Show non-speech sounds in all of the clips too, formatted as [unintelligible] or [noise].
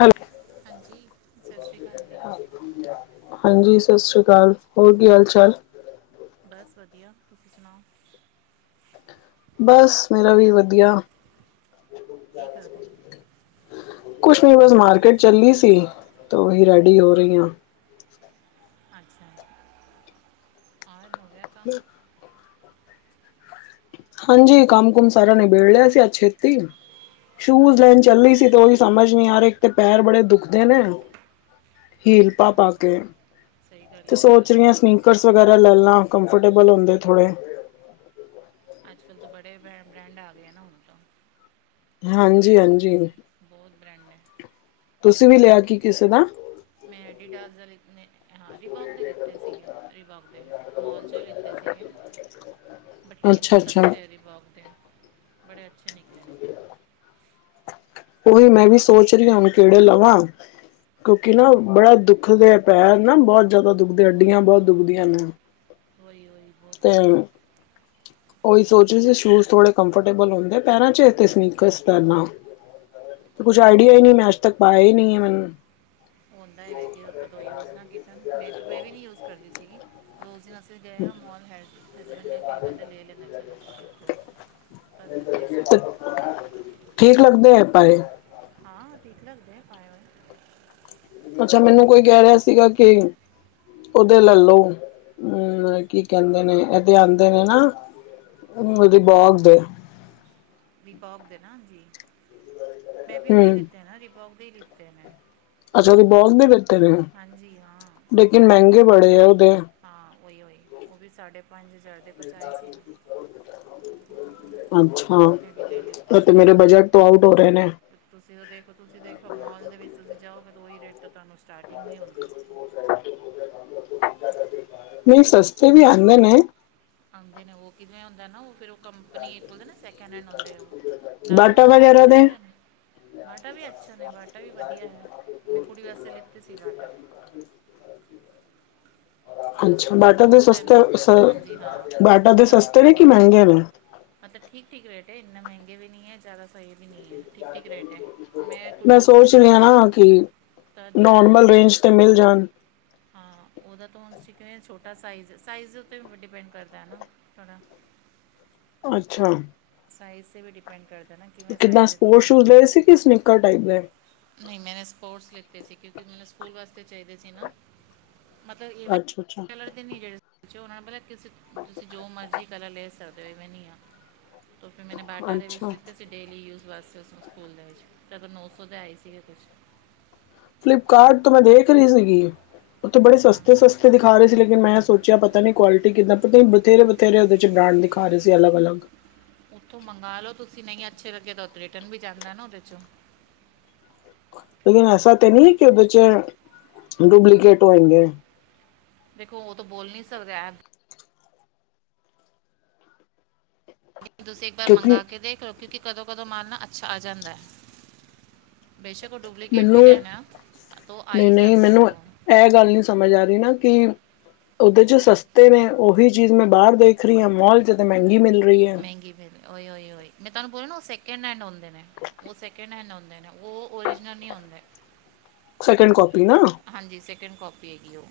Hello ਹਾਂਜੀ ਸਤਿ ਸ਼੍ਰੀ ਅਕਾਲ ਜੀ। ਹਾਂਜੀ ਸਤਿ ਸ੍ਰੀ ਅਕਾਲ ਹੋਰ ਕੀ ਹਾਲ ਚਾਲ। ਬਸ ਵਧੀਆ ਤੁਸੀਂ ਸੁਣਾਓ। ਬਸ ਮੇਰਾ ਕਿਵੇਂ ਵੀ ਹੋ ਵਧੀਆ। ਕੀ ਕਰਦੇ ਕੁਛ ਨਹੀਂ ਬਸ ਮਾਰਕੀਟ ਚੱਲੀ ਸੀ ਤਾਂ ਉਹੀ ਰੈਡੀ ਹੋ ਰਹੀ ਹਾਂ। ਅੱਛਾ ਔਰ ਹੋ ਗਿਆ ਕੰਮ। ਹਾਂਜੀ ਕੰਮ ਕੁਮ ਸਾਰਾ ਨਿਬੇੜ ਲਿਆ ਸੀ ਅੱਜ ਛੇਤੀ। ਸ਼ੂਜ ਲੈਣ ਚੱਲੀ ਸੀ ਤੇ ਉਹੀ ਸਮਝ ਨੀ ਆ ਰਈ ਇੱਕ ਤੇ ਪੈਰ ਬੜੇ ਦੁਖਦੇ ਨੇ। ਹੀਲ ਪਾ ਅੱਛਾ ਪਾ ਕੇ ਸਹੀ ਗੱਲ ਤੇ ਹੈ ਵਹੀ ਸੋਚ ਵਹੀ ਰਹੀ ਹਾਂ ਕੁੱਕਰਸ ਵਗੈਰਾ ਲੈਣਾ ਕੰਫਰਟੇਬਲ ਹੁੰਦੇ ਥੋੜੇ। ਅੱਜ ਕੱਲ੍ਹ ਤਾਂ ਬੜੇ ਬ੍ਰੈਂਡ ਆ ਗਏ ਆ ਨਾ ਹੁਣ ਤੋਂ। ਕੁਛ ਬ੍ਰੈਂਡ ਹਾਂਜੀ ਬਹੁਤ ਬ੍ਰੈਂਡ ਹੈ। ਤੁਸੀਂ ਵੀ ਲਿਆ ਕੀ ਕਿਸੇ ਦਾ। ਮੈਂ ਐਡੀਡਾਸ ਦਾ ਲ ਨੇ ਹਾਂ ਰਿਬੋਕ ਦੇ ਲਿੱਤੇ ਸੀਗੇ ਰਿਬੋਕ ਦੇ। ਮੋਲ 'ਚ ਲਿੱਤੇ ਸੀਗੇ ਬਟ ਲੇਕਿਨ ਅੱਛਾ ਬਹੁਤ ਅੱਛਾ ਅੱਛੇ ਰਿਬੋਕ 'ਤੇ। ਬੜੇ ਅੱਛੇ ਨਿਕਲੇ। ਉਹ। [inaudible] ਉਹੀ ਮੈਂ ਵੀ ਸੋਚ ਰਹੀ ਹਾਂ ਹੁਣ ਕਿਹੜੇ ਲਵਾਂ। ਕਿਉਂਕਿ ਨਾ ਬੜਾ ਦੁੱਖਦੇ ਪੈਰ ਨਾ ਬਹੁਤ ਜ਼ਿਆਦਾ ਦੁਖਦੇ ਅੱਡੀਆਂ ਬਹੁਤ ਹਾਂ ਦੁਖਦੀਆਂ ਨੇ। ਹੋਹੀ ਹੋਹੀ ਬਹੁਤ। ਤੇ ਉਹੀ ਸੋਚਦੇ ਸੀ ਸ਼ੂਜ ਥੋੜੇ ਕੰਫਰਟੇਬਲ ਹੁੰਦੇ ਪੈਰਾਂ ਚਚ ਤੇ ਸਨੀਕਰਸ ਪੈਣਾ। ਕੁੱਛ ਆਈਡਆ ਹੀ ਨਹੀਂ ਮੈਂ ਅੱਜ ਤੱਕ ਪਾਇਆ ਹੀ ਨਹੀਂ ਹੈ ਮੈਨੂੰ। ਉਹ ਹੁੰਦਾ ਹੈ ਵੈ ਕਿ ਕਦੋਂ ਯੂਜ਼ ਨਾ ਕੀਤਾ ਮੈਂ ਤਾਂ ਮੈਂ ਵੀ ਨਹੀਂ ਯੂਜ ਕਰਦੀ ਸੀਗੀ। ਰੋਜ਼ ਅਸੀਂ ਗਏ ਆਂ ਮੋਲ ਹੈ ਹੈਸਬੈਂਡ ਨੇ ਕਈ ਬੰਦੇ ਲੇ ਲੇਂਦੈ ਚਲੋ ਐਥੋਂ। ਤਦ ਲਿੱਤੇ। ਠੀਕ ਲੱਗਦੇ ਹੈ ਪਾਏ। ਹਾਂ ਠੀਕ ਲਗਦੇ ਨੇ ਪਾਏ ਹੋਏ। ਅੱਛਾ ਮੈਨੂੰ ਕੋਈ ਕਹਿ ਰਿਹਾ ਸੀਗਾ ਕੇ। ਉਹਦੇ ਲੈਲੋ ਹਮ ਕੀ ਕਹਿੰਦੇ ਨੇ ਇਹਦੇ ਆਂਦੇ ਨੇ ਨਾ ਉਹਦੇ ਬਾਗ ਦੇ। ਰਿਬੋਕ ਦੇ ਨਾ ਹਾਂਜੀ ਮੈਂ ਵੀ ਉਹੀ ਹਮ ਲਿੱਤੇ ਨਾ ਰਿਬੋਕ ਦੇ ਹੀ ਲਿੱਤੇ ਨੇੈਂ। ਅੱਛਾ ਰਿਬੋਕ ਵੀ ਦਿੱਤੇ ਨੇ ਹਾਂਜੀ ਹਾਂ ਲੇਕਿਨ ਰਿਬੋਕ ਦੇ ਮਹਿੰਗੇ ਲਿੱਤੇ ਨੇ ਬੜੇ ਆ ਉਹਦੇ। ਹਾਂ ਉਹੀ ਉਹੀ ਉਹ ਵੀ ਸਾਢੇ ਪੰਜ ਹਜ਼ਾਰ ਅੱਛਾ ਮੈਂ ਵੀ ਜੇ ਲਿੱਤੇ ੳ ਤੇ ਸੀਗੇ ਮੇਰੇ ਬਜਟ ਆਊਟ ਹੋ ਰਹੇ ਨੇ। ਤੁਸੀਂ ਤੇ ਦੇਖੋ, ਤੁਸੀਂ ਦੇਖੋ ਮੋਲ ਦੇ ਵਿੱਚ ਤੁਸੀਂ ਜਾਓਗੇ ਤੇ ਉਹੀ ਰੇਟ ਤੋਂ ਤੁਹਾਨੂੰ ਸਟਾਰਟਿੰਗ ਨਹੀ ਹੂੰਦੀ। ਨਹੀਂ ਸਸਤੇ ਵੀ ਆਣੇ ਨੇ। ਆਉਂਦੇ ਨੇ ਉਹ ਕਿਵੇਂ ਹੁੰਦਾ ਨਾ ਉਹ ਫੇਰ ਉਹ ਕੰਮ [unintelligible] ਸੈਕਿੰਡ ਹੈਂਡ ਹੁੰਦੇ ਉਹ ਨਾ ਬਾਟਾ ਉਹਦਾ ਰੱਖ ਵਗੈਰਾ [unintelligible] ਦੇ ਦਿੰਦੇ ਨੇ। ਬਾਟਾ ਵੀ ਅੱਛਾ ਨੇ ਬਾਟਾ ਵੀ ਵਧੀਆ ਹੈ ਮੈਂ ਕੁੜੀ ਵਾਸਤੇ ਲਿੱਤੇ ਸੀ ਬਾਟਾ। ਉਹ ਅੱਛਾ ਸਕੂਲ ਬਾਟਾ ਦੇ ਸਪੋਰਟਸ ਹੈ ਸਸਤੇ ਨਾ ਸ ਹਾਂਜੀ ਹਾਂ ਬਾਟਾ ਦੇ ਸਸਤੇ ਨੇ ਕਿ ਮਹਿੰਗੇ ਨੇ! ਮਤਬ ਠੀਕ ਠੀਕ ਰੇਟ ਹੈ ਇੰਨਾ ਮਹਿੰਗੇ ਵੀ ਨਹੀਂ ਹੈ ਜ਼ਿਆਦਾ ਸਹੀ ਵੀ ਨਹੀਂ ਹੈ। ਠੀਕ ਠੀਕ ਰੇਟ ਹੈ ਕੁੜੀ ਮੈਂ ਵਾਸਤੇ ਸੋਚ ਲਿੱਤਾ ਲਿਆ ਸੀਗਾ ਨਾ ਕਿ। ਤਦ ਨੋਰਮਲ ਉਹਦੇ ਰੇਂਜ 'ਤੇ ਮਿਲ ਜਾਣ ਹਾਂ ਉਹਦਾ ਤਾਂ ਹੁਣ ਤੁਸੀਂ ਕਿਵੇਂ ਛੋਟਾ ਸਾਈਜ਼ ਏ ਸਾਈਜ਼ ਦੇ ਉੱਤੇ ਵੀ ਡਿਪੈਂਡ ਕਰਦਾ ਏ ਨਾ, ਥੋੜ੍ਹਾ। ਅੱਛਾ। ਸਾਈਜ਼ ਤੇ ਵੀ ਡਿਫ ਸੈਂਡ ਕਰਦੇ ਨੇ। [inaudible] ਕਿੱਦਾਂ ਸਪੋਰਟ ਸ਼ੂਜ਼ ਲਏ ਸੀ ਕਿ ਸਨਿੱਕਰ ਟਾਈਪ ਦੇ। ਨਹੀਂ, ਮੈਂ ਨ ਸਪੋਰਟਸ ਲਿੱਤੇ ਸੀ ਕਿਉਂਕਿ ਮੈਨੂੰ ਸਕੂਲ ਵਾਸਤੇ ਚਾਹੀਦੇ ਸੀ ਨਾ। ਮਤਲਬ ਇਵੇਂ ਅੱਛਾ ਅੱਛਾ ਕਲਰ ਦੇ ਨੀ ਜਿਹੜੇ ਉਹਨਾਂ ਨੂੰ [inaudible] ਤੁਸੀਂ ਜੋ ਮਰਜ਼ੀ। [inaudible] ਗਲਾ ਲੈ ਸਕਦੇ ਹੋ ਮੈਂ ਨ ਆ ਤੋਂ ਫਿਰ ਮੈਨੇ ਬਾਟਾ ਦੇ ਵਿੱਚ ਅੱਛਾ ਲਿਤੇ ਸੀ ਡੇਲੀ ਯੂਜ਼ ਵਾਸਤੇ ਉਸੂ ਨੂੰ ਸਕੂਲ ਦੇ ਵਿੱਚ ਤਦੋਂ ਨੌ ਸੌ ਦੇ ਆਏ ਸੀਗੇ ਕੁਛ ਫਲਿਪਕਾਰਟ ਤੋਂ ਮੈਂ ਦੇਖ ਰਹੀ ਸੀਗੀ। ਉੱਥੇ ਬੜੇ ਹਾਂ ਸਸਤੇ, ਸਸਤੇ ਦਿਖਾ ਰਹੇ ਸੀ ਲੇਕਿਨ ਮੈਂ ਸੌਚਿਆ ਪਤਾ ਨੀ ਕੁਆਲਟੀ ਕ੍ਹਿੰਦਾ ਪਤਾ ਹੀ ਨਹੀਂ ਤੇਰੇ ਬਥੇਰੇ ਉਹਦੇ ਚ ਬ੍ਰਾਂਡ ਦਿਖਾ ਰਹੇ ਸੀ ਅੱਲਗ ਅਲੱਗ। ਉੱਥੋਂ ਮੰਗਵਾ ਲਓ ਤੁਸੀਂ ਨਹੀਂ ਅੱਛੇ ਲੱਗੇ ਤਾਂ ਉਥੇ ਰਿਟਰਨ ਵੀ ਜਾਂਦਾ ਨਾ ਉਹਦੇ ਚੋਂ। ਲੇਕਨ ਐਸਾ ਤੇ ਨਹੀਂ ਕਿ ਉਹਦੇ ਚ ਡੁਪਲੀਕੇਟ ਹੋਣਗੇ। ਦੇਖੋ, ਉਹ ਤਾਂ ਬੋਲ ਨਹੀਂ ਸਕਦੇ। ਤੁਸੀਂ ਇੱਕ ਵਾਰ ਕਿਉਂਕਿ ਮੰਗਾ ਕੇ ਦੇਖ ਲਓ ਕਿਉਂਕਿ ਕਦੋਂ, ਕਦੋਂ ਮਾਲ ਨਾ ਅੱਛਾ ਆ ਜਾਂਦਾ। ਬੇਸ਼ੱਕ ਉਹ ਡੁਪਲਕੇਟ ਵੀ ਮੈਨੂੰ ਰਹਿਣ ਤੋ ਆ ਨਹੀਂ ਹੀ ਨਹੀਂ ਜਾਂਦਾ ਮੈਨੂੰ ਉਹ। ਇਹ ਗੱਲ ਨੀ ਸਮਝ ਆ ਰਹੀ ਨਾ ਕਿ ਉਹਦੇ ਚ ਸਸਤੇ ਨੇ ਉਹੀ ਚੀਜ਼ ਮੈਂ ਬਾਹਰ ਦੇਖ ਰਹੀ ਹਾਂ ਮੋਲ ਚ ਤੇ ਮਹਿੰਗੀ ਮਿਲ ਰਹੀ ਏ। ਮਹਿੰਗੀ ਉ ਉਹੀ ਮੈਂ ਤੁਹਾਨੂੰ ਬੋਲਾ ਨਾ ਉਹ ਸੈਕਿੰਡ ਹੈਂਡ ਹੁੰਦਾ ਨੇ। [unintelligible] ਉਹ ਸੈਕਿੰਡ ਹੈਂਡ ਹੁੰਦੇ ਨੇ ਉਹ ਓਰੀਜਨਲ ਨਹੀਂ ਹੁੰਦੇ। ਸੇਕਿੰਡ ਕਪ ਹਾਂਜੀ, ਸੈਕਿੰਡ ਕਾਪੀ ਹੈਗੀ ਉਹ।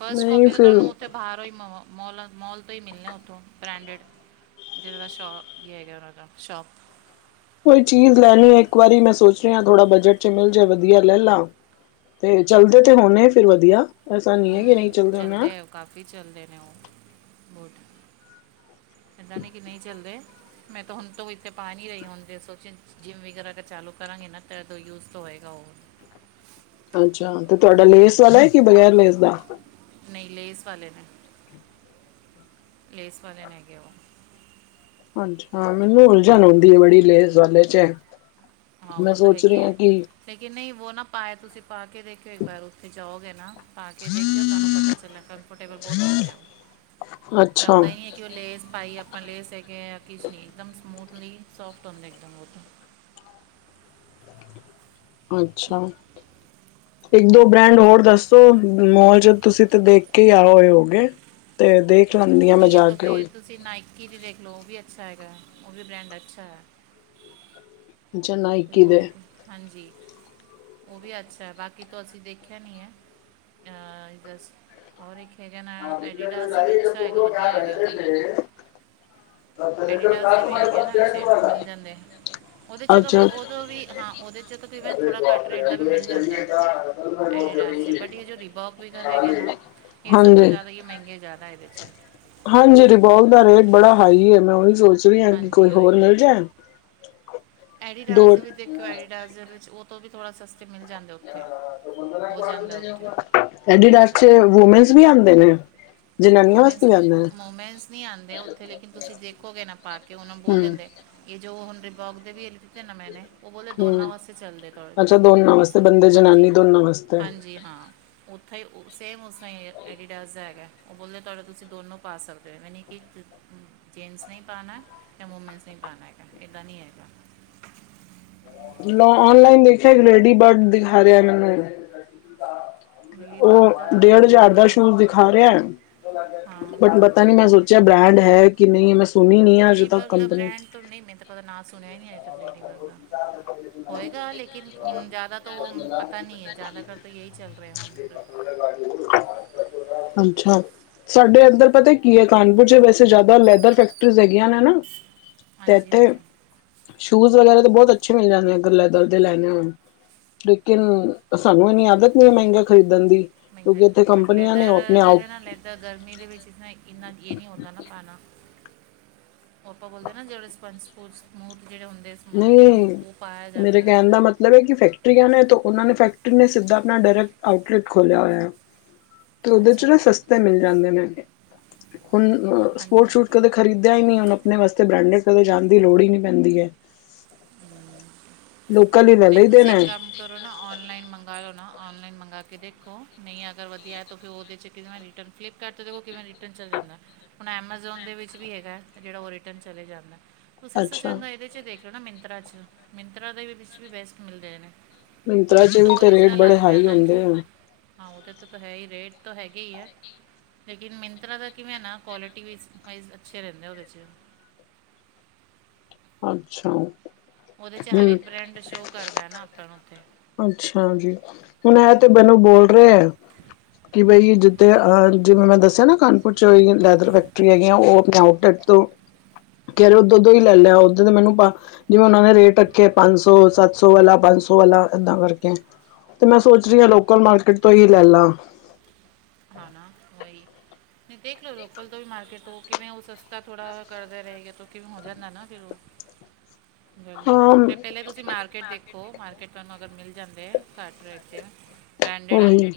ਫਸਟ ਨਹੀਂ ਕਾਪੀ ਤੇ ਫਿਰ ਤੁਹਾਨੂੰ ਉੱਥੇ ਬਾਹਰ ਈ ਮਵਾਂ ਮੌੋਲਾਂ ਮੋਲ ਤੋਂ ਹੀ ਮਿਲਦੇ ਉੱਥੋਂ, ਬ੍ਰੈਂਡਡ ਜਿਹਨਾਂ ਦਾ ਸ਼ੋ ਹੀ ਹੈਗਾ ਉਹਨਾਂ ਦਾ ਸ਼ੋਪ ਕੋਈ ਚੀਜ਼ ਲੈਣੀ ਹੈ ਇੱਕ ਵਾਰੀ ਮੈਂ ਸੋਚ ਰਿਹਾ ਥੋੜਾ ਬਜਟ ਚ ਮਿਲ ਜਾਏ ਵਧੀਆ ਲੈ ਲਾ। ਤੇ ਚਲਦੇ ਤੇ ਹੁਣੇ ਫਿਰ ਵਧੀਆ ਐਸਾ ਨਹੀਂ ਹੈ ਕਿ ਨਹੀਂ ਹੂੰ ਚੱਲਦੇ ਨਾ। ਆ ਕਾਫੀ ਚੱਲਦੇ ਨੇ ਉਹ, ਬੁਟ। ਏਦਾਂ ਨੀ ਕਿ ਨਹੀਂ ਚੱਲਦੇ ਮੈਂ ਤਾਂ ਹੁਣ ਤ [inaudible] ਇੱਥੇ ਪਾ ਨਹੀਂ ਰਹੀ ਹੁਣ ਜੇ ਸੋਚਿਆ ਜਿੰਮ ਵਗੈਰਾ ਤੇ ਚਾਲੂ ਕਰਾਂਗੀ ਨਾ ਤਦੋਂ ਯੂਜ ਤੋਂ ਹੋਏਗਾ ਉਹ। ਅੱਛਾ ਤੇ ਤੁਹਾਡਾ ਲੇਸ ਵਾਲਾ ਹੈ ਕਿ ਬਗੈਰ ਲੇਸ ਦਾ? ਨਹੀਂ ਲੇਸ ਵਾਲੇ ਨੇ। ਲੇਸ ਵਾਲੇ ਨੇ ਹੈਗੇ ਉਹ। ਅੱਛਾ, ਮੈਨੂੰ ਉਲਝਣ ਹੁੰਦੀ ਹੈ ਬੜੀ ਲੇਸ ਵਾਲੇ ਚ। ਮੈਂ ਸੋਚ ਰਹੀ ਹਾਂ ਕਿ ਲੇਕਿਨ ਨਹੀਂ ਵੋ ਨਾ ਪਾਾਇਆ ਤੁਸੀਂ ਪਾ ਕੇ ਦੇਖਿਓ ਇੱਕ ਵਾਰ ਉੱਥੇ ਜਾਓਗੇ ਨਾ। ਪਾ ਕੇ ਦੇਖਿਓ ਤੁਹਾਨੂੰ ਪਤਾ ਚੱਲਿਆ ਕੰਫਰਟੇਬਲ ਬਹੁਤ ਹੁੰਦੇ ਉਹ। ਅੱਛਾ ਲਗਦਾ ਹੀ ਹੈ ਕਿ ਉਹ ਲੇਸ ਪਾਈ ਆਪ। ਫ ਲੈਸ ਹੈਗੇ ਆ ਕਿਸ਼ ਨੀ ਇੱਕਦਮ ਸਮੂਥਲੀ ਸੋਫਟ ਹੁੰਦੇ ਇੱਕਦਮ ਓਹ। ਅੱਛਾ ਇੱਕ ਦੋ ਬ੍ਰਾਂਡ ਹੋਰ ਦੱਸ। ਮੋਲ ਜਦ ਤੁਸੀਂ ਤੇ ਦੇਖ ਕੇ ਹੀ ਆਓ ਹੋਏ ਹੋਗੇ ਤੇ ਦੇਖ ਜਾਦੀ ਉਹ ਹਾਂ ਮੈਂ ਨਹੀਂ ਹੈ ਜਾ ਤਾਂ ਕੇ ਫਿਰ ਉਈ। ਤੁਸੀਂ ਨਾਈਕੀ ਦੀ ਦੇਖ ਲਓ ਉਹ ਵੀ ਅੱਛਾ ਹੈਗਾ ਉਹ ਵੀ ਬ੍ਰੈਂਡ ਅੱਛਾ ਹੈ। ਅੱਛਾ ਨਾਇਕੀ ਉਹ ਦੇ ਹੈ ਹਾਂਜੀ। ਉਹ ਵੀ ਅੱਛਾ ਹੈ ਬਾਕੀ ਤੋਂ ਅਸੀਂ ਦੇਖਿਆ ਨਹੀਂ ਹੈ ਇਧ ਔਰ ਇੱਕ ਹੈਗਾ ਨ ਐਡੀਡਾਜ਼ ਦਾ ਵੀ ਅੱਛਾ ਹੈਗਾ ਵਧੀਆ ਹੈਗਾ ਉਹ ਵੀ। ਐਡੀਡਾਸ ਦੇ ਵੀ ਹੈਗੇ ਨਾ ਅੱਛੇ ਮਿਲ ਜਾਂਦੇ ਉਹਦੇ ਚਲੋ ਵੀ। ਅੱਛਾ ਉਦੋਂ ਵੀ ਹਾਂ ਉਹਦੇ 'ਚ ਤ ਤਕਰੀਬਨ ਥੋੜ੍ਹਾ ਘੱਟ ਰੇਟ ਦਾ ਵੀ ਮਿਲ ਜਾਂਦਾ ਉੱਥੇ ਏਡੀ ਡਾਸ 'ਤੇ ਬਟ ਇਹ ਜੋ ਰਿਬੋਕ। ਕੁਇਗਰ ਹੈਗੇ ਨਾ ਇਹ ਸਭ ਤੋਂ ਹਾਂਜੀ। ਜ਼ਿਆਦਾ ਹੀ ਮਹਿੰਗੇ ਜ਼ਿਆਦਾ ਇਹਦੇ 'ਚ। ਹਾਂਜੀ ਰਿਬੋਕ ਦਾ ਰੇਟ ਬੜਾ ਹਾਈ ਮੈਂ ਉਹੀ ਸੋਚ ਰਹੀ ਹਾਂ ਕਿ ਕੋਈ ਹਾਂਜੀ ਹੋਰ ਮਿਲ ਜਾਏ। [unintelligible] ਦੋ ਐਡੀਡਾਜ਼ ਦੇ ਵਿੱਚ ਦੇਖਿਓ ਐਡੀਡਾਜ਼ ਵਿੱਚ ਉਹ ਤੋਂ ਵੀ ਥੋੜ੍ਹਾ ਸਸਤੇ ਮਿਲ ਜਾਂਦਾ। ਉੱਥੇ ਹੋ ਉੱਥੇ ਰੇਂਜ ਐਡੀਡਾਸ ਚ ਦਾ ਵੂਮੈਨਸ ਵੀ ਆਉਂਦੇ ਨੇ? ਜਨਾਨੀਆਂ ਵਾਸਤੇ ਵੂਮੇਸ ਵੀ ਆਉਂਦੇ ਨੇ ਮੋਮਸ ਨਹੀਂ ਆਉਂਦੇ ਉੱਥੇ ਲੇਕਿਨ ਤੁਸੀਂ ਦੇਖੋਗੇ ਨਾ ਪਾ ਕੇ ਉਹ ਨੂੰ ਬੋਲ ਹੂੰ ਦਿੰਦੇ। ਇਹ ਜੋ ਹੁਨ ਰੀਬੋਗ ਦੇ ਵੀ ਇਹ ਲੀਤੇ ਨਾ ਮੈਂਨੇ। ਉਹ ਬੋਲੇ ਦੋਨਾਂ ਹੂੰ। ਵਾਸਤੇ ਚੱਲਦੇ ਥੋੜੇ ਅੱਛਾ ਦੋਨਾਂ ਇਸ ਵਾਸਤੇ ਬੰਦੇ ਜਨਾਨੀ ਹਾਂਜੀ ਦੋਨਾਂ ਵਾਸਤੇ। ਹਾਂਜੀ ਹਾਂ। ਉੱਥੇ ਹੀ ਸੇਮ ਉਸ ਤਰ੍ਹਾਂ ਹੀ ਐਡੀਡਾਸ ਦਾ ਹੈਗਾ। ਉਹ ਬੋਲਦੇ ਤੁਹਾਡਾ ਤੁਸੀਂ ਦੋਨੋਂ ਪਾ ਸਕਦੇ ਹੋ ਮੈ ਨਹੀਂ ਕਿ ਜੈਨਸ ਨਹੀਂ ਪਾਉਣਾ। ਜਾਂ ਮੂਵਮੈਂਸ ਨਹੀਂ ਪਾਉਣਾ ਹੈਗਾ ਇੱਦਾਂ ਨਹੀਂ ਹੈਗਾ। ਲੋ ਔਨਲਾਈਨ ਦੇਖਿਆ ਇੱਕ ਰੇਡੀ ਬਰਡ ਦਿਖਾ ਰਿਹਾ ਮੈਨੂੰ ਲੇਡੀ ਬਗ ਦਾ ਉਹ ਡੇਢ ਹਜ਼ਾਰ ਦਾ ਦੇਖੋ ਸ਼ੂਜ ਖਾ ਰਿਹਾ ਹਾਂ ਬਟ ਪਤਾ ਨੀ ਮੈਂ ਸੋਚਿਆ ਬ੍ਰਾਂਡ ਹੈ ਕਿ ਨਹੀਂ ਇਹ ਮੈਂ ਸੁਣੀ ਨੀ ਆ ਅੱਜ ਤੱਕ ਕੰਪਨੀ। ਤੂੰ ਨਹੀਂ ਮੈਂ ਤਾਂ ਕਦੇ ਨਾਂ ਸੁਣਿਆ ਹੀ ਨਹੀਂ ਅੱਜ ਤੱਕ ਲੇਡੀ ਵੱਲ ਦਾ। ਹੋਏਗਾ ਲੇਕਿਨ ਹੁਣ ਜ਼ਿਆਦਾ ਤਾਂ ਉਹ ਪਤਾ ਨਹੀਂ ਹੈ। ਜ਼ਿਆਦਾਤਰ ਤਾਂ ਇਹੀ ਚੱਲ ਰਿਹਾ ਹੁਣ। ਅੱਛਾ ਸਾਡੇ ਏਧਰ ਪਤਾ ਕੀ ਹੈ ਕਾਨਪੁਰ 'ਚ ਵੈਸੇ। ਉੱਧਰ ਜ਼ਿਆਦਾ ਲੈਦਰ ਫੈਕਟਰੀਜ਼ ਹੈਗੀਆਂ ਨੇ ਨਾ ਤੇ ਇੱਥੇ ਸ਼ੂਜ਼ ਵਗੈਰਾ। ਬਹੁਤ ਅੱਛੀਆਂ ਮਿਲ ਜਾਂਦੇਆਂ ਗੱਲੈਦਰ ਦੇ ਲੈਣੇ ਹੋਣ। ਲੇਕਿਨ ਸਾਨੂੰ ਇੰਨੀ ਆਦਤ ਨਹੀਂ ਹੈ ਮਹਿੰਗਾ ਖਰੀਦਣ ਦੀ ਕਿਉਂਕਿ ਇੱਥੇ ਕੰਪਨੀਆਂ ਨੇ ਉਹ ਵੀ। ਤਾਂ ਗਰਮੀ ਦੇ ਵਿੱਚ ਇੰਨਾ ਇਹ ਨਹੀਂ ਹੁੰਦਾ ਨਾ ਖਾਣਾ ਉਹ ਆਪਾਂ ਬੋਲਦੇ ਨਾ ਜਿਹੜੇ ਸਪੰਸ ਸਪੁੰਸ ਜਿਹੜੇ ਹੁੰਦੇ ਸਮ- ਇੱਕਦਮ ਨਹੀਂ ਉਹ ਪਾਇਆ ਮੇਰੇ ਜਾਂਦਾ ਹੈ। ਕਹਿਣ ਦਾ ਮਤਲਬ। ਮਤਲਬ ਇਹ ਕਿ ਫੈਕਟਰੀਆਂ ਨੇ ਤਾਂ ਉਹਨਾਂ ਨੇ ਫੈਕਟਰੀ ਨੇ ਸਿੱਧਾ ਆਪਣਾ ਡਾਇੈਕਟ ਆਊਟਲੈਟ ਖੋਲਿਆ ਹੋਇਆ। ਤੇ ਉਹਦੇ ਚ ਅੱਛਾ ਨਾ ਸਸਤੇ ਮਿਲ ਜਾਂਦੇ ਨੇਗੇ ਹੁਣ ਅ ਸਪੋਰਟ ਹਾਂਜੀ ਸ਼ੂਟ ਕਦੇ। ਖ਼ਰੀਦਿਆ ਹੀ ਨਹੀਂ ਹੁਣ ਆਪਣੇ ਵਾਸਤੇ ਬ੍ਰਾਂਡਡ ਕਦੇ ਜਾਣ ਦੀ ਲੋੜ ਹੀ ਨਹੀਂ ਪੈਂਦੀ ਹੈ ਲੋਕ ਫੇਰ ਤੁਸੀਂ ਕੰਮ। ਕਰੋ ਨਾ ਔਨਲਾਈਨ ਮੰਗਾਵਾ ਲਉ ਨਾ ਔਨਲਾਈਨ ਮੰਗਾਵਾ ਕੇ ਦੇਖੋ ਨਹੀਂ ਅਗਰ ਵਧੀਆ ਤਾਂ ਫਿਰ ਉਹਦੇ 'ਚ ਕਿਸਤੇ ਨਾ ਰਿਟਰਨ ਫਲਿੱਪਕਾਰਟ ਤੋਂ ਉਹ ਕਿਵੇਂ ਰਿਟਰਨ ਚੱਲ ਜਾਂਦਾ ਹੈ। ਹੁਣ ਐਮਾਜ਼ੋਨ ਦੇ ਵਿੱਚ ਵੀ ਹੈਗਾ ਜਿਹੜਾ ਉਹ ਰਿਟਰਨ ਚਲੇ ਜਾਂਦਾ ਤੁਸੀਂ ਸੋ ਅੱਛਾ। ਚੰਗਾ ਇਹਦੇ ' ਦੇਖ ਲਿਓ ਨਾ ਮਿੰਤਰਾ 'ਚ ਮਿੰਤਰਾ ਦੇ ਵਿੱਚ ਵੀ ਬੈਸਟ ਮਿਲਦੇ ਨੇ। ਮਿੰਤਰਾ ਉਹਦੇ ਚ ਤਾਂ ਵੀ ਤੇ ਰੇਟ ਓਰੀਜਨਲ ਬੜੇ ਆਂਦਾ ਹਾਈ ਹਾਂਜੀ ਹੁੰਦੇ ਆ ਹਾਂ ਉਦੇ ਤੋਂ ਤਾਂ ਹੈ ਹੀ ਰੇਟ ਤਾਂ ਹੈਗੇ ਹੀ ਹੈ ਲੇਕਿਨ ਮਿੰਤਰਾ ਦਾ ਕਿਵੇਂ ਨਾ ਕੁਆਲਿਟੀ ਵੀ ਅੱਛੇ ਰਹਿੰਦੇ ਆ ਉਹਦੇ ' ਅੱਛਾ ਉਹਦੇ ਚ ਹਰ ਹੂੰ। ਇੱਕ ਬ੍ਰੈਂਡ ਸ਼ੋਅ ਕਰਦਾ ਨਾ ਆਪਾਂ ਨੂੰ ਉੱਥੇ ਅੱਛਾ ਜੀ ਹੁਣ ਇਹ ਤੇ ਹਾਂਜੀ ਮੈਨੂੰ ਬੋਲ ਰਹੇ ਹੈ। ਕਿ ਬਈ ਜਿੱਥੇ ਜਿਵੇਂ ਮੈਂ ਦੱਸਿਆ ਨਾ ਕਾਨਪੁਰ 'ਚ ਲੈਦਰ ਫੈਕਟਰੀ ਹੈਗੀ ਆ ਉਹ ਆਪਣੇ ਆਊਟਲੈਟ। ਫੇਰ ਉਹ ਦੁੱਧ ਵੀ ਲੈ ਲਿਆ ਮੈਨੂੰ ਜਿਵੇਂ ਉਹ ਨੇ ਰੇਟ ਰੱਖੇ ਪੰਜ ਸੌ ਸੱਤ ਸੋ ਵਾਲਾ ਪੰਜ ਸੌ ਵਾਲਾ ਏਦਾਂ ਕਰਕੇ ਤੇ ਮੈਂ ਸੋਚ ਰਹੀ ਹਾਂ ਲੋਕਲ ਮਾਰਕੀਟ ਤੋਂ ਹੀ ਲੈ ਲਾਂ। ਹਾਂ ਨਾ ਵਹੀ ਨਹੀਂ ਦੇਖਲੋ ਲੋਕਲ ਤੋਂ ਵੀ ਮਾਰਕਟ ਤੋਂ। ਕਿਵੇਂ ਉਹ ਸਸਤਾ ਥੋੜਾ ਕਰਦੇ ਰਹੇ ਕਿਵੇਂ ਹੋ ਜਾਂਦਾ ਨਾ ਫਿਰ ਉਹ ਗੱਲ। ਹਾਂ ਤੇ ਪਹਿਲੇ ਤੁਸੀਂ ਮਾਰਕੀਟ ਦੇਖੋ ਮਾਰਕੀਟ ਤੁਹਾਨੂੰ ਅਗਰ ਮਿਲ ਜਾਂਦੇ ਘੱਟ ਰੇਟ ਤੇ [unintelligible] ਉਹੀ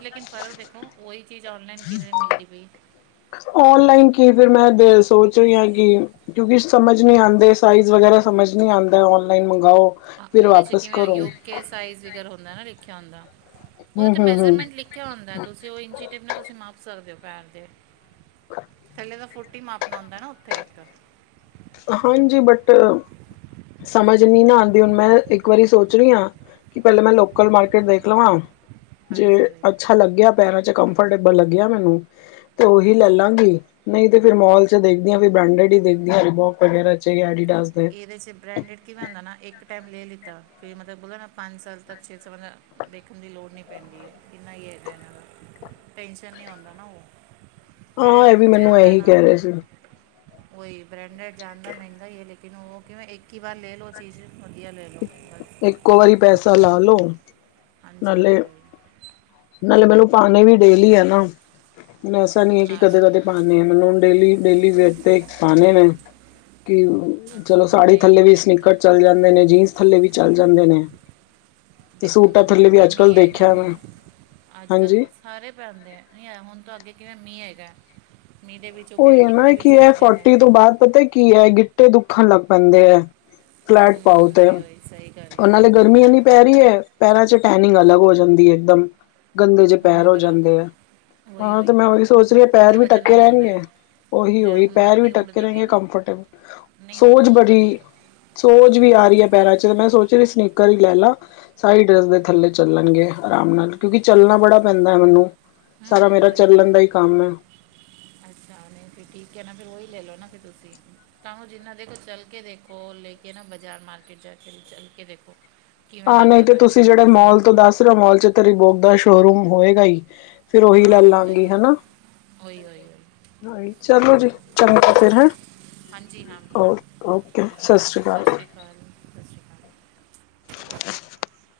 ਲੇਕਨ ਫਰਕ ਦੇਖੋ ਉਹੀ ਚੀਜ਼ ਔਨਲਾਈਨ ਕਿਨੇ ਦੀ ਮਿਲਦੀ ਪਈ ਔਨਲਾਈਨ ਕੀ ਫਿਰ ਮੈਂ ਸੋਚ ਰਹੀ ਹਾਂ ਕਿ ਕਿਉਂਕਿ ਸਮਝ ਨਹੀਂ ਆਉਂਦੇ ਸਾਈਜ਼ ਵਗੈਰਾ ਸਮਝ ਨਹੀਂ ਆਉਂਦਾ ਔਨਲਾਈਨ ਮੰਗਵਾਓ ਆ ਫਿਰ ਉਹਦੇ 'ਚ ਵਾਪਿਸ ਕਿਵੇਂ ਕਰੋ ਹਮ ਯੂਕੇ ਸਾਈਜ਼ ਵਗੈਰਾ ਹੁੰਦਾ ਨਾ ਲਿਖਿਆ ਹੁੰਦਾ ਉਹਦੇ ਤੇ ਹਮ ਹਮ ਮੈਜਰਮੈਂਟ ਲਿਖ ਕਿਆ ਹੁੰਦਾ ਤੁਸੀਂ ਉਹ ਇੰਚੀ ਟਿਪ ਨਾਲ ਤੁਸੀਂ ਮਾਪ ਸਕਦੇ ਹੋ ਪੈਰ ਦੇ। [inaudible] ਪਹਿਲੇ ਦਾ ਫੋਟੀ ਮਾਪਣਾ ਹੁੰਦਾ ਨਾ ਉੱਥੇ ਇੱਕ। ਹਾਂਜੀ ਬਟ ਸਮਝ ਨੀ ਨਾ ਆਉਂਦੀ ਹੁਣ ਮੈਂ ਇੱਕ ਵਾਰੀ ਸੋਚ ਰਹੀ ਹਾਂ ਕਿ ਪਹਿਲੇ ਮੈਂ ਲੋਕਲ ਮਾਰਕੀਟ ਦੇਖ ਲਵਾਂ ਜੇ ਹਾਂਜੀ ਵਹੀ ਅੱਛਾ ਲੱਗਿਆ ਪੈਰਾਂ 'ਚ ਕੰਫਰਟੇਬਲ ਲੱਗਿਆ ਮੈਨੂੰ ਤੇ ਉਹੀ ਲੈ ਹਾਂਜੀ ਲਾਂਗੀ। ਨਹੀਂ ਤੇ ਫਿਰ ਮੋਲ 'ਚ ਦੇਖਦੀ ਫਿਰ ਬ੍ਰਾਂਡਡ ਹੀ ਦੇਖਦੀ ਰਿਬੋਕ ਐਡੀਡਾਸ ਵਗੈਰਾ 'ਚ। ਦੇ ਇਹਦੇ ਬ੍ਰੈਡਡ ਇਕ ਬਾਂਦਾ ਨਾ ਇੱਕ ਟਾਈਮ ਲੈ ਦਿੱਤਾ ਫੇਰ ਮਤਲਬ ਬੋਲੋ ਨਾ ਪੰਜ ਸਾਲ ਤੱਕ ਛੇ ਸਾਲ। ਦੇਖਣ ਦੀ ਲੋੜ ਨਹੀਂ ਪੈਂਦੀ ਹੈ। ਕਿੰਨਾ ਹੀ ਹੈਗਾ ਇਹਨਾਂ ਦਾ। ਟੈਂਸ਼ਨ ਨਹੀਂ ਆਉਂਦਾ ਨਾ ਉਹ ਜਿਹੜੇ ਹਾਂ ਉਹ ਇਹ ਵੀ ਦੂਜੇ ਮੈਨੂੰ ਹੁੰਦੇ ਇਹੀ ਨਾ। ਕਹਿ ਰਹੇ ਸੀ ਉਹੀ ਬ੍ਰੈਂਡਡ ਜ਼ਿਆਦਾ ਮਹਿੰਗਾ ਹੀ ਹੈ ਲੇਕਿਨ ਉਹ ਕਿਉਂ ਇੱਕੀ ਵਾਰ ਲੈ ਲਓ ਚੀਜ਼। ਵਧੀਆ ਲੈ ਲਓ ਬਸ। ਕੋ ਵਾਰੀ ਪੈਸਾ ਲਾ ਲਓ ਨਾ ਹਾਂਜੀ ਉਹੀ ਲੇ। ਉਹੀ ਨਾਲੇ ਮੈਨੂੰ ਪਾਉਣੇ ਵੀ ਡੇਲੀ ਹੈ ਨਾ ਮੈਨੂੰ ਐਸਾ ਨੀ ਹੈ ਕਿ ਕਦੇ ਹਾਂਜੀ ਕਦੇ। ਪਾਉਣੇ ਆ ਮੈਨੂੰ ਉਹ ਡੇਲੀ- ਡੇਲੀ ਵੇਸ ਤੇ ਪਾਉਣੇ ਨੇ ਕਿ। ਚਲੋ ਅੱਛਾ ਸਾੜੀ ਨਹੀਂ ਥੱਲੇ ਨਹੀਂ ਵੀ ਫਿਰ ਤੋਂ ਸਨੀਕਟ ਚੱਲ ਜਾਂਦੇ ਨੇ ਜੀਨਸ ਥੱਲੇ ਵੀ ਚੱਲ ਜਾਂਦੇ ਨੇ। ਤੇ ਦੇਖੋ ਸੂਟਾਂ ਤੋਂ ਹੁਣ ਥੱਲੇ ਵੀ ਅੱਗੇ ਅੱਜ ਕੱਲ੍ਹ ਮੀਂਹ ਹੈਗਾ ਦੇਖਿਆ ਹੁਣ ਮੈਂ ਅੱਜ ਕੱਲ੍ਹ ਹਾਂਜੀ। ਬਰਸਾਤ। ਸਾਰੇ ਪੈਂਦੇ ਹੈ ਹੁਣ ਤਾਂ ਅੱਗੇ ਕਿਵੇਂ ਮੀਂਹ ਹੈਗਾ ਮੀਂਹ ਦੇ ਵਿੱਚ ਉਹੀ ਹੈ ਨਾ ਕੀ ਇਹ ਫੋਟੀ ਤੋਂ ਬਾਅਦ ਪਤਾ ਕੀ ਹੈ ਗਿੱਟੇ ਦੁੱਖਣ ਲੱਗ ਪੈਂਦੇ ਹੈ। ਫਲੈਟ ਹੂੰ ਪਾਓ ਹੂੰ ਤੇ ਓਏ ਓਏ ਸਹੀ ਗੱਲ ਉਹ ਹੈ ਨਾਲੇ ਗਰਮੀ ਹੁੰਦਾ ਇੰਨੀ ਨਾ ਪੈ ਰਹੀ ਹੈ। ਪੈਰਾਂ 'ਚ ਟੈਨਿੰਗ ਅਲੱਗ ਹੋ ਜਾਂਦੀ ਹੈ ਇੱਕਦਮ। ਗੰਦੇ ਜਿਹੇ ਪੈਰ ਹੂੰ ਹੋ ਜਾਂਦੇ ਬਰਾਬਰ ਆ ਓਏ ਹਾਂ ਤੇ ਓਏ ਮੈਂ ਉਹ ਉਹੀ ਸੋਚ ਰਹੀ ਹ ਮਿੱਟੀ ਪੈਰ ਦੇ ਵੀ ਵਜਨ ਟੱਕੇ ਨਾਲ ਹੁੰਦੇ ਰਹਿਣਗੇ। ਨੇ ਉਹੀ ਜੇ ਉਹੀ ਹੁਣ ਪੈਰ ਵੀ ਮਿੱਟੀ ਟਢੱਕ ਕੇ ਉੜਦੀ ਵੀ ਰਹਿੰਗੇ ਨਾ ਕੰਫਰਟੇਬਲ ਨਹੀਂ ਉਹ ਤਾਂ ਸੋਚ ਬਹੁਤ ਬੜੀ ਵਧੀਆ ਸੋਜ ਵੀ ਆ ਰਹੀ ਹੈ ਪੈਰਾਂ ਚ ਤੇ ਮੈਂ ਸੋਚਿਆ ਸਨੀਕਰ ਹੀ ਲੈ ਲਾ। ਸਾਈਡ ਰਸਦੇ ਥੱਲੇ ਚੱਲਣਗੇ ਆਰਾਮ ਨਾਲ ਕਿਉਂਕਿ ਚੱਲਣਾ ਬੜਾ ਪੈਂਦਾ ਹੈ ਮੈਨੂੰ ਸਾਰਾ ਹੂੰ ਮੇਰਾ ਓਏ ਓਏ ਚੱਲਣ ਦਾ ਹੀ ਕੰਮ ਹੈ। ਅੱਛਾ ਨਹੀਂ ਠੀਕ ਹੈ ਨਾ ਫੇਰ ਉਹੀ ਲੈ ਲਓ ਨਾ ਫ਼ਿਰ ਤੁਸੀਂ। ਤਾਂ ਜਿੰਨਾ ਦੇਖੋ ਚੱਲ ਕੇ ਦੇਖੋ ਲੈ ਕੇ ਨਾ ਬਾਜ਼ਾਰ ਮਾਰਕੀਟ ਜਾ ਕੇ ਚਲ ਕੇ ਦੇਖੋ। ਕਿਵੇਂ ਹਾਂ ਨਹੀਂ ਲੱਗਦਾ ਤੇ ਪਿਆ ਤੁਸੀਂ ਜਿਹੜੇ ਸਿਮ ਮੋਲ ਤੋਂ ਦੱਸ ਰਹੇ ਹੋ ਮੋਲ ਚ ਤੇ ਰਿਬੋਕ ਦਾ ਸ਼ੋਰੂਮ ਹੋਏਗਾ ਹੀ। ਫੇਰ ਉਹੀ ਲੈ ਹਾਂ ਹੁੰਦਾ ਲਾਂਗੀ ਹੀ ਹੈ ਹਨਾ। ਓਏ ਓਏ ਓਏ ਹਾਂਜੀ ਚਲੋ ਜੀ ਚੰਗਾ ਫਿਰ ਹੈਂ। ਹਾਂਜੀ ਹਾਂ ਓਕੇ- ਓਕੇ ਸਤਿ ਸ਼੍ਰੀ ਅਕਾਲ। [unintelligible] [unintelligible]